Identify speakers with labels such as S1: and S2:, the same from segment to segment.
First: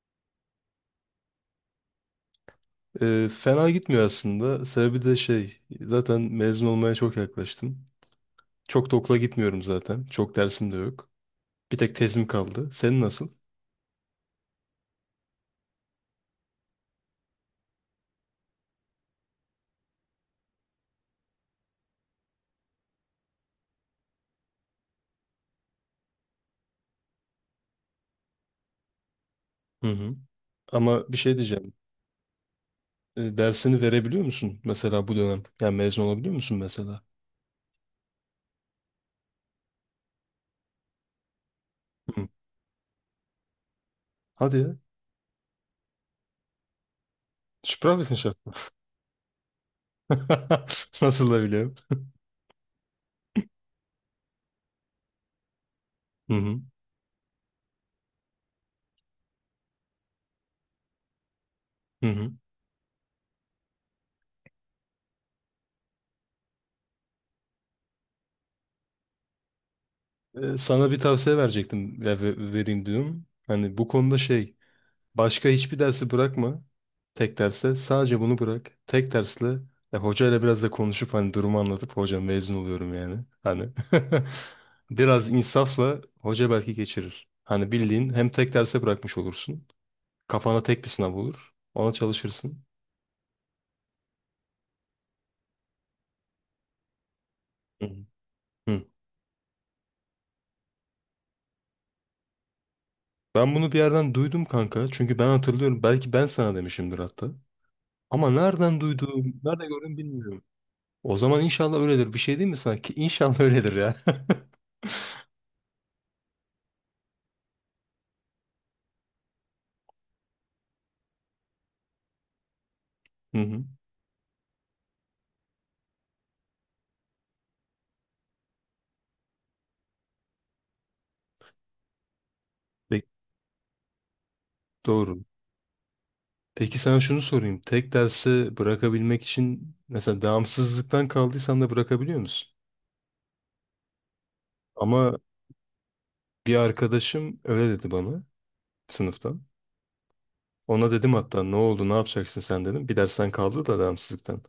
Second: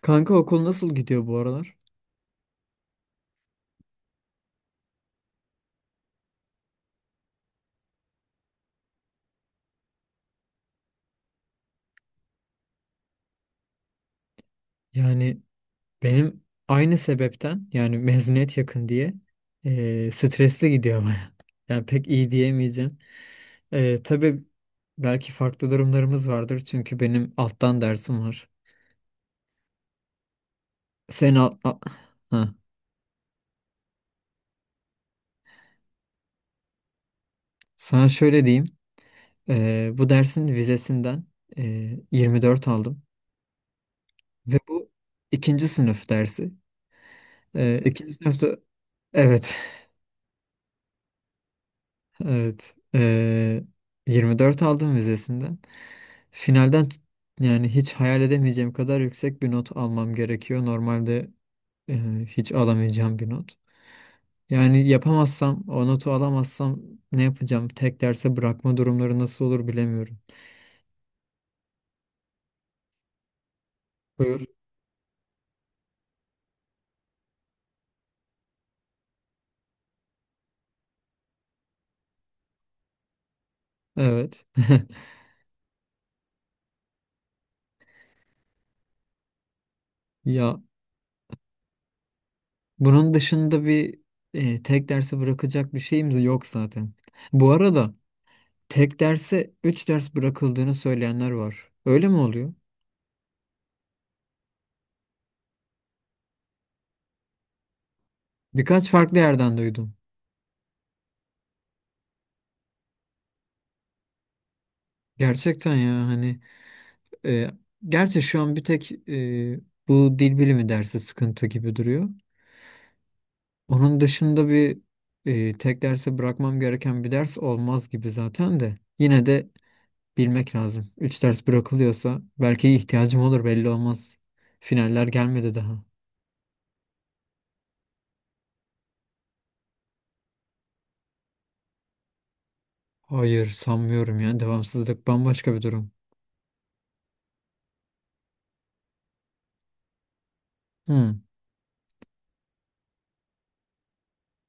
S1: Kanka okul nasıl gidiyor bu aralar?
S2: Fena gitmiyor aslında. Sebebi de şey, zaten mezun olmaya çok yaklaştım. Çok da okula gitmiyorum zaten. Çok dersim de yok. Bir tek tezim kaldı. Senin nasıl?
S1: Yani Benim aynı sebepten yani mezuniyet yakın diye stresli gidiyor baya. Yani pek iyi diyemeyeceğim. Tabii belki farklı durumlarımız vardır çünkü benim alttan dersim var.
S2: Hı hı. Ama bir
S1: Sen
S2: şey
S1: al,
S2: diyeceğim.
S1: ha.
S2: Dersini verebiliyor musun mesela bu dönem? Yani mezun olabiliyor musun mesela?
S1: Sana şöyle diyeyim. Bu dersin vizesinden e,
S2: Hı.
S1: 24 aldım. Ve
S2: Hadi ya.
S1: bu ikinci sınıf dersi. İkinci
S2: Sprachwissenschaft.
S1: sınıfta evet.
S2: Nasıl da biliyorum.
S1: Evet. 24 aldım vizesinden.
S2: Hı hı.
S1: Finalden yani hiç hayal edemeyeceğim kadar yüksek bir not almam gerekiyor. Normalde
S2: Hı hı.
S1: hiç alamayacağım bir not. Yani yapamazsam, o notu alamazsam ne yapacağım? Tek derse bırakma durumları nasıl olur bilemiyorum.
S2: Sana bir tavsiye verecektim. Vereyim diyorum. Hani bu konuda
S1: Buyur.
S2: şey, başka hiçbir dersi bırakma. Tek derse sadece bunu bırak. Tek dersle ya hocayla biraz da konuşup hani durumu anlatıp hocam mezun oluyorum yani. Hani
S1: Evet.
S2: biraz insafla hoca belki geçirir. Hani bildiğin hem tek derse bırakmış olursun.
S1: Ya
S2: Kafana tek bir sınav olur. Ona çalışırsın.
S1: bunun dışında tek derse bırakacak bir şeyimiz yok zaten. Bu
S2: Hı
S1: arada
S2: hı. Hı.
S1: tek derse 3 ders bırakıldığını söyleyenler var. Öyle mi oluyor?
S2: Ben bunu bir yerden duydum kanka. Çünkü ben hatırlıyorum. Belki ben sana demişimdir hatta. Ama nereden
S1: Birkaç farklı
S2: duyduğum,
S1: yerden
S2: nerede
S1: duydum.
S2: gördüm bilmiyorum. O zaman inşallah öyledir. Bir şey değil mi sanki? İnşallah öyledir ya.
S1: Gerçekten ya hani e, gerçi şu an bir tek bu dil bilimi dersi sıkıntı gibi duruyor.
S2: Hı hı.
S1: Onun dışında bir tek derse bırakmam gereken bir ders olmaz gibi zaten de. Yine de bilmek lazım. 3 ders bırakılıyorsa belki ihtiyacım olur belli olmaz. Finaller
S2: Doğru.
S1: gelmedi daha.
S2: Peki sana şunu sorayım. Tek dersi bırakabilmek için mesela devamsızlıktan kaldıysan da bırakabiliyor musun?
S1: Hayır sanmıyorum ya. Devamsızlık
S2: Ama
S1: bambaşka bir durum.
S2: bir arkadaşım öyle dedi bana sınıftan. Ona dedim
S1: Hmm,
S2: hatta ne oldu ne yapacaksın sen dedim. Bir dersten kaldı da devamsızlıktan.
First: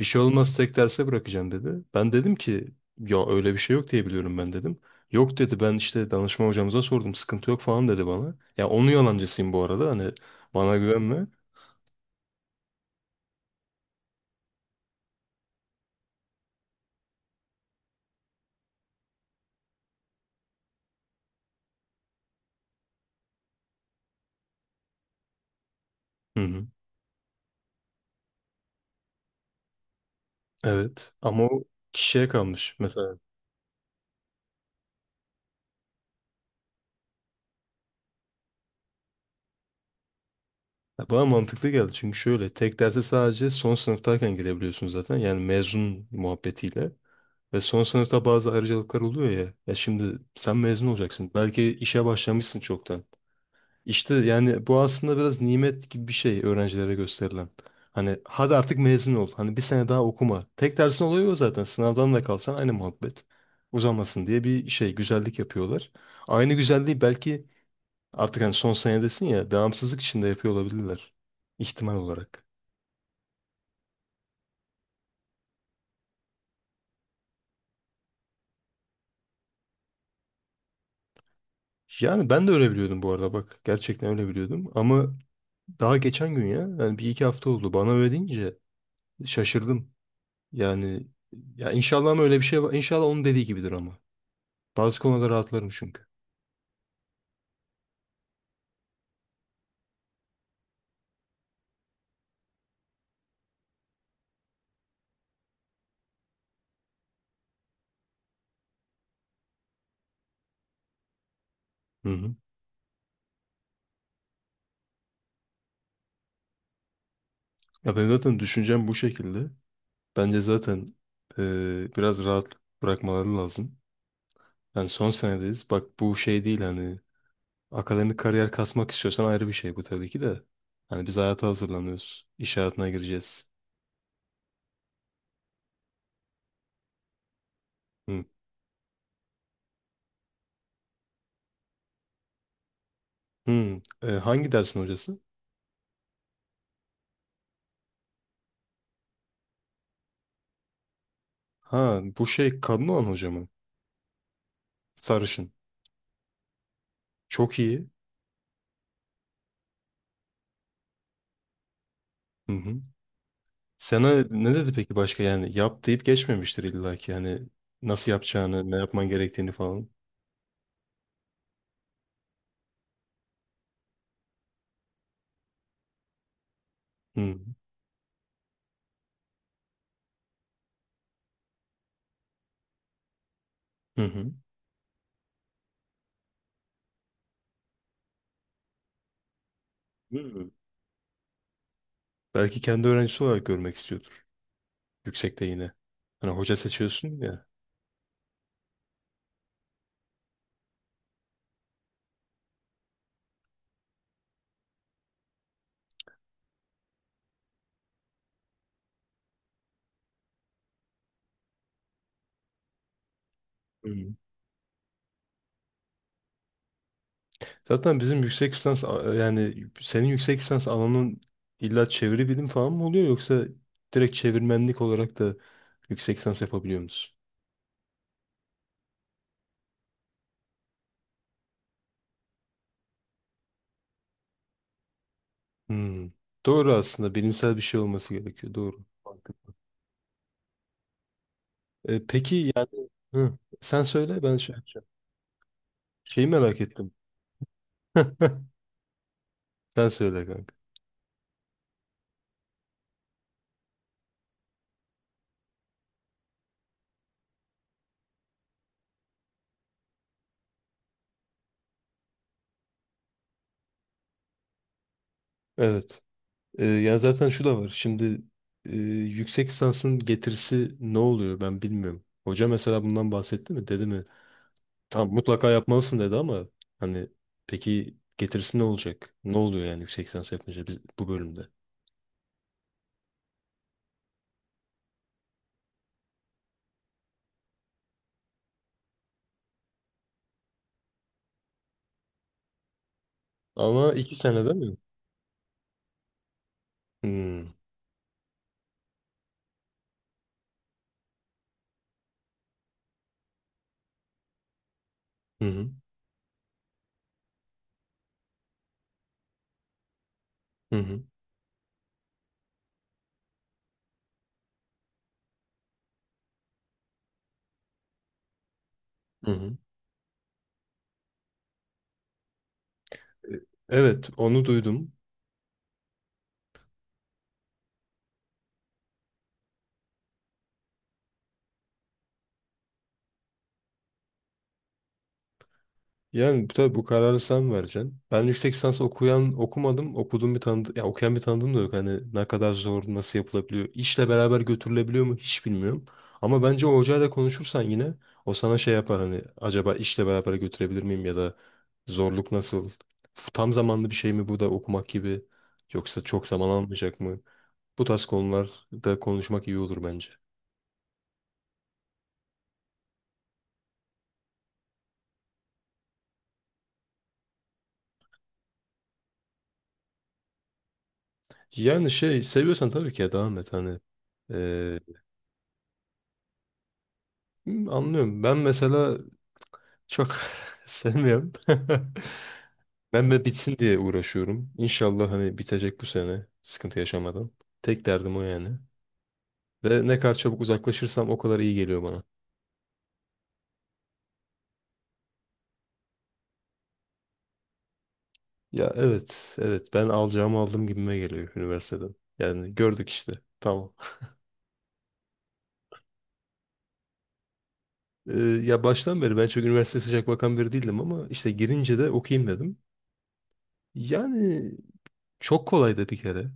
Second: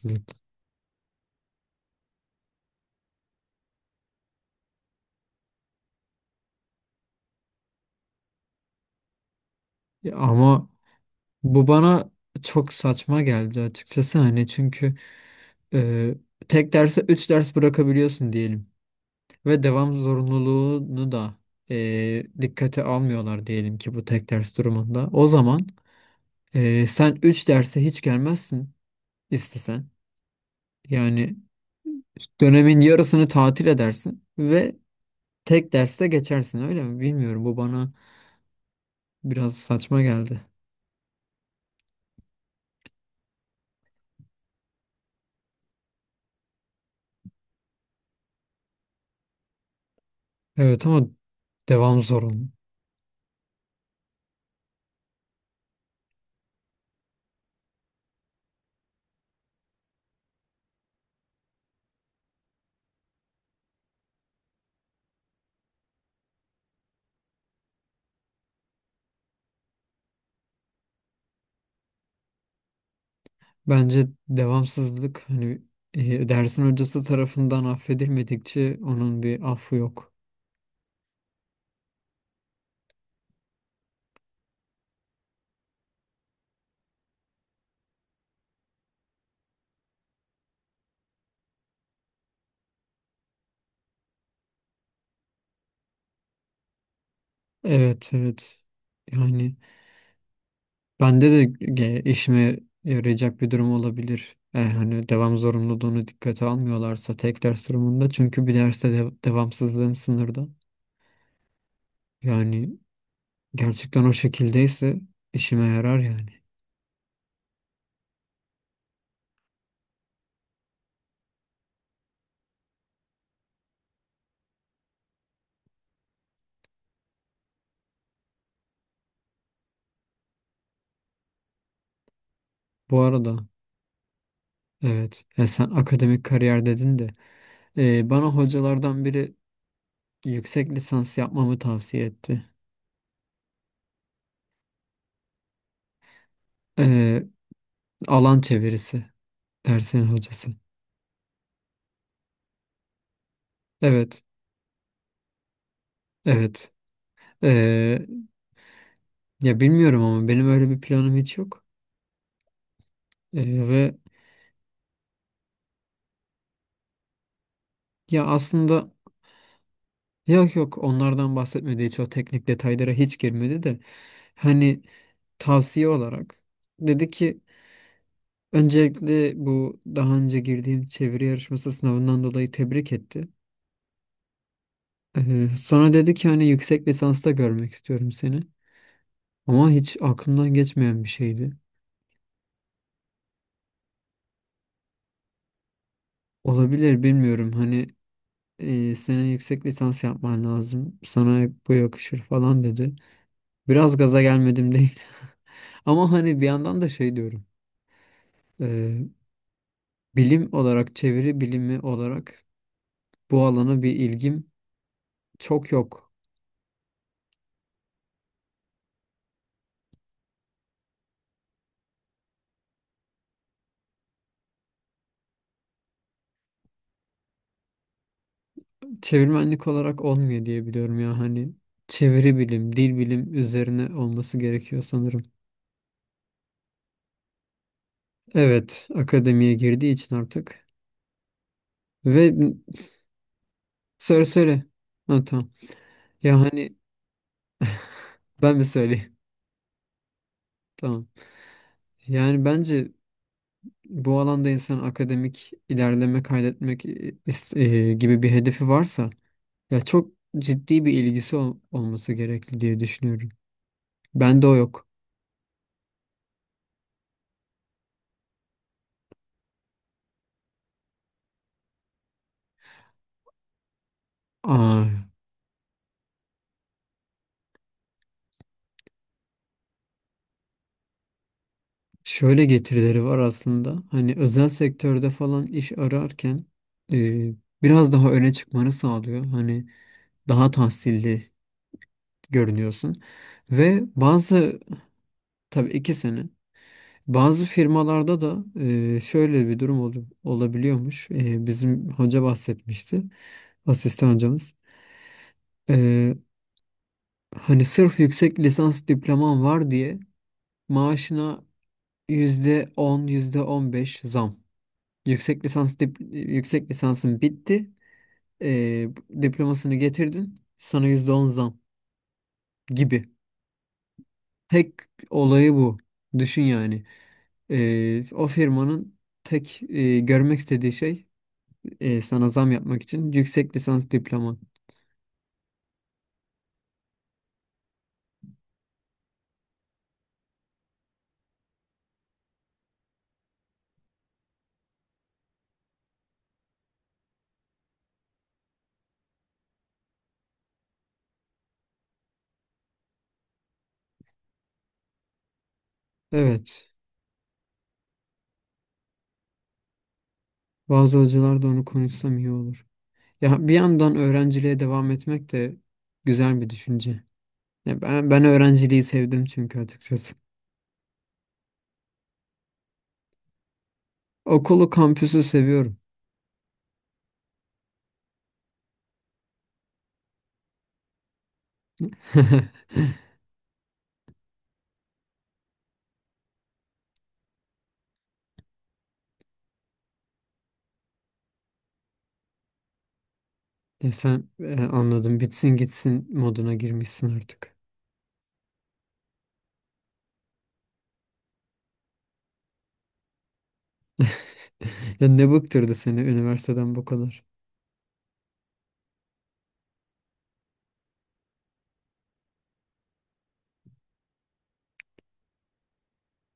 S2: Bir şey olmaz tek derse bırakacağım dedi. Ben dedim ki ya öyle bir şey yok diye biliyorum ben dedim. Yok dedi ben işte danışma hocamıza sordum sıkıntı yok falan dedi bana. Ya onun yalancısıyım bu arada, hani
S1: Ya ama
S2: bana güvenme.
S1: bu bana çok saçma geldi açıkçası hani çünkü e, tek derse 3 ders bırakabiliyorsun diyelim. Ve devam zorunluluğunu da dikkate almıyorlar diyelim ki bu tek ders durumunda. O zaman
S2: Hı hı.
S1: sen 3 derse hiç gelmezsin istesen.
S2: Evet
S1: Yani
S2: ama o kişiye kalmış.
S1: dönemin
S2: Mesela
S1: yarısını tatil edersin ve tek derste geçersin öyle mi? Bilmiyorum, bu bana biraz saçma geldi.
S2: ya bana mantıklı geldi çünkü şöyle, tek derse sadece son sınıftayken girebiliyorsun zaten, yani mezun muhabbetiyle ve son sınıfta bazı ayrıcalıklar oluyor ya, ya şimdi sen
S1: Evet
S2: mezun
S1: ama
S2: olacaksın belki
S1: devam
S2: işe
S1: zorunlu.
S2: başlamışsın çoktan, işte yani bu aslında biraz nimet gibi bir şey öğrencilere gösterilen. Hani hadi artık mezun ol, hani bir sene daha okuma, tek dersin oluyor zaten, sınavdan da kalsan aynı muhabbet uzamasın diye bir şey, güzellik yapıyorlar. Aynı güzelliği belki artık hani son senedesin ya devamsızlık içinde yapıyor olabilirler. İhtimal olarak.
S1: Bence devamsızlık hani dersin hocası tarafından affedilmedikçe onun bir affı yok.
S2: Yani ben de öyle biliyordum bu arada bak. Gerçekten öyle biliyordum. Ama daha geçen gün, ya yani bir iki hafta oldu, bana öyle deyince şaşırdım. Yani ya inşallah, ama öyle bir şey var. İnşallah onun dediği gibidir ama. Bazı konuda rahatlarım çünkü.
S1: Evet, evet. Yani bende de işime yarayacak bir durum olabilir. E, hani devam zorunluluğunu dikkate almıyorlarsa tek ders durumunda çünkü bir derste de devamsızlığım sınırda.
S2: Hı hı.
S1: Yani gerçekten o şekildeyse işime yarar yani.
S2: Ya ben zaten düşüncem bu şekilde. Bence zaten biraz rahat bırakmaları lazım. Yani son senedeyiz. Bak bu şey değil hani, akademik kariyer kasmak istiyorsan ayrı bir şey bu tabii ki de. Hani biz hayata hazırlanıyoruz. İş hayatına
S1: Bu arada
S2: gireceğiz.
S1: evet, sen akademik kariyer dedin de
S2: Hı.
S1: bana hocalardan biri yüksek lisans yapmamı tavsiye etti.
S2: Hı. E, hangi dersin hocası?
S1: E, Alan çevirisi dersin hocası.
S2: Ha bu şey kadın olan hoca mı?
S1: Evet,
S2: Sarışın.
S1: evet.
S2: Çok iyi.
S1: E, Ya bilmiyorum ama benim öyle bir planım hiç yok.
S2: Hı hı.
S1: E, ve
S2: Sana ne dedi peki başka, yani yap deyip geçmemiştir illa ki hani nasıl
S1: Ya
S2: yapacağını, ne
S1: aslında
S2: yapman gerektiğini falan.
S1: yok, yok, onlardan bahsetmedi hiç, o teknik detaylara hiç girmedi de hani tavsiye olarak dedi
S2: Hı.
S1: ki öncelikle bu daha önce girdiğim çeviri yarışması sınavından dolayı tebrik etti.
S2: Hı hı.
S1: Sonra dedi ki hani yüksek lisansta görmek istiyorum seni. Ama hiç
S2: Hı.
S1: aklımdan geçmeyen bir şeydi.
S2: Belki kendi öğrencisi olarak görmek istiyordur yüksekte yine. Hani hoca
S1: Olabilir,
S2: seçiyorsun ya.
S1: bilmiyorum hani senin yüksek lisans yapman lazım. Sana bu yakışır falan dedi. Biraz gaza gelmedim değil. Ama hani bir yandan da şey diyorum. Ee, Bilim olarak, çeviri bilimi olarak bu alana bir
S2: Hı.
S1: ilgim çok yok.
S2: Zaten bizim yüksek lisans yani senin yüksek lisans alanın illa çeviri bilim falan mı oluyor, yoksa direkt çevirmenlik olarak da yüksek lisans yapabiliyor musun?
S1: Çevirmenlik olarak olmuyor diye biliyorum ya hani çeviri bilim, dil bilim üzerine olması gerekiyor sanırım.
S2: Hmm. Doğru aslında, bilimsel bir şey olması gerekiyor. Doğru.
S1: Evet, akademiye
S2: Mantıklı.
S1: girdiği için artık.
S2: E,
S1: Ve
S2: peki yani hı, sen söyle ben şey
S1: söyle.
S2: yapacağım.
S1: Ha, tamam.
S2: Şeyi
S1: Ya
S2: merak
S1: hani
S2: ettim.
S1: ben mi söyleyeyim?
S2: Sen söyle kanka.
S1: Tamam. Yani bence bu alanda insan akademik ilerleme kaydetmek gibi bir hedefi varsa ya çok ciddi bir ilgisi olması gerekli diye düşünüyorum. Bende o yok.
S2: Evet. Yani zaten şu da var. Şimdi e, yüksek lisansın getirisi ne oluyor ben bilmiyorum. Hoca mesela bundan bahsetti mi? Dedi mi?
S1: Aa,
S2: Tamam mutlaka yapmalısın dedi ama hani peki getirisi ne olacak? Ne oluyor yani yüksek lisans yapınca biz, bu bölümde?
S1: şöyle getirileri var aslında. Hani özel sektörde falan iş ararken e, biraz daha öne çıkmanı sağlıyor. Hani daha tahsilli görünüyorsun. Ve
S2: Ama iki sene değil
S1: bazı,
S2: mi?
S1: tabii iki sene, bazı
S2: Hmm.
S1: firmalarda da şöyle bir durum olabiliyormuş. E, bizim hoca bahsetmişti. Asistan hocamız.
S2: Hı hı.
S1: E, Hani sırf yüksek lisans diploman var diye
S2: Hı hı.
S1: maaşına %10, yüzde on beş zam. Yüksek lisansın bitti. Ee,
S2: Hı hı.
S1: Diplomasını getirdin. Sana %10 zam gibi.
S2: Evet, onu
S1: Tek
S2: duydum.
S1: olayı bu. Düşün yani. O firmanın tek görmek istediği şey sana zam yapmak için yüksek lisans diploman.
S2: Yani tabii bu kararı sen vereceksin. Ben yüksek lisans okuyan okumadım. Okuduğum bir tanıdığım, ya okuyan bir tanıdığım da yok. Hani ne kadar zor, nasıl yapılabiliyor? İşle beraber götürülebiliyor mu hiç bilmiyorum. Ama bence o hocayla konuşursan yine o sana şey yapar, hani acaba işle beraber götürebilir miyim, ya da zorluk nasıl? Tam zamanlı bir şey mi bu da, okumak gibi, yoksa çok zaman
S1: Evet.
S2: almayacak mı? Bu tarz konularda konuşmak iyi olur bence.
S1: Bazı hocalar da onu konuşsam iyi olur. Ya bir yandan öğrenciliğe devam etmek de güzel bir düşünce. Ya ben, ben öğrenciliği sevdim çünkü açıkçası.
S2: Yani şey seviyorsan tabii ki ya devam et hani.
S1: Okulu,
S2: Ee,
S1: kampüsü seviyorum.
S2: Anlıyorum. Ben mesela çok sevmiyorum. Ben de bitsin diye uğraşıyorum. İnşallah hani bitecek bu sene sıkıntı yaşamadan. Tek derdim o yani. Ve ne kadar çabuk uzaklaşırsam o kadar iyi geliyor bana.
S1: Ya sen anladım, bitsin gitsin moduna girmişsin artık.
S2: Ya evet, evet, ben alacağımı aldım gibime geliyor üniversiteden. Yani gördük işte. Tamam.
S1: Ya ne bıktırdı seni üniversiteden bu kadar?
S2: Ee, Ya baştan beri ben çok üniversiteye sıcak bakan biri değildim, ama işte girince de okuyayım dedim. Yani çok kolaydı bir kere.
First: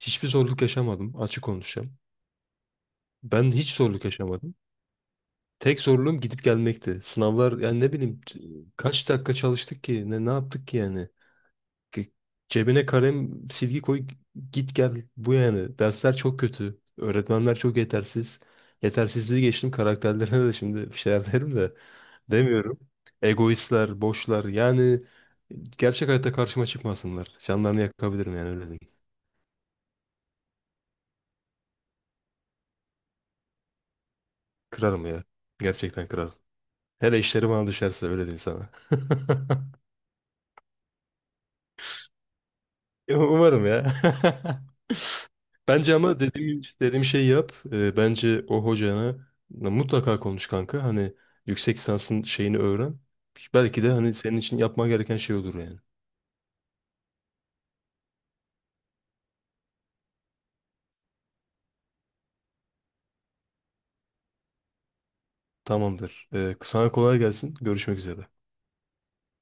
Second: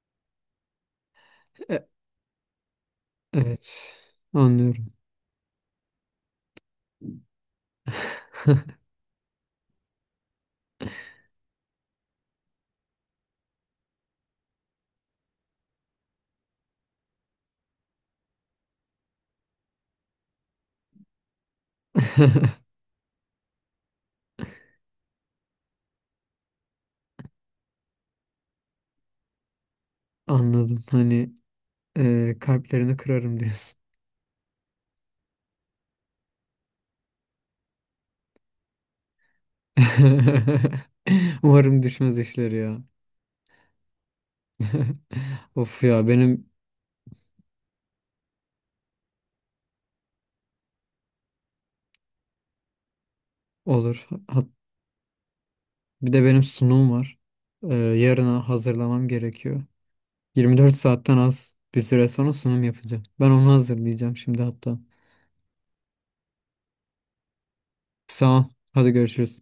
S2: Hiçbir zorluk yaşamadım, açık
S1: E,
S2: konuşacağım. Ben hiç
S1: evet,
S2: zorluk yaşamadım.
S1: anlıyorum.
S2: Tek zorluğum gidip gelmekti. Sınavlar yani ne bileyim kaç dakika çalıştık ki, ne yaptık ki yani. Ki- Cebine kalem silgi koy git gel bu yani. Dersler çok kötü. Öğretmenler çok yetersiz. Yetersizliği geçtim karakterlerine de, şimdi bir şeyler derim de demiyorum. Egoistler, boşlar yani, gerçek hayatta karşıma çıkmasınlar. Canlarını yakabilirim yani, öyle diyeyim.
S1: Anladım. Hani kalplerini kırarım diyorsun.
S2: Kırarım ya. Gerçekten kırarım. Hele işleri bana düşerse öyle diyeyim sana.
S1: Umarım düşmez işleri ya.
S2: Umarım ya.
S1: Of
S2: Bence
S1: ya,
S2: ama
S1: benim
S2: dediğim, dediğim şeyi yap. Bence o hocana mutlaka konuş kanka. Hani yüksek lisansın şeyini öğren. Belki de
S1: olur.
S2: hani senin için yapman gereken şey olur yani.
S1: Bir de benim sunum var. Yarına hazırlamam gerekiyor. 24 saatten az bir süre sonra sunum yapacağım. Ben onu hazırlayacağım şimdi hatta.
S2: Tamamdır. Sana kolay gelsin. Görüşmek üzere.
S1: Sağ ol. Hadi görüşürüz.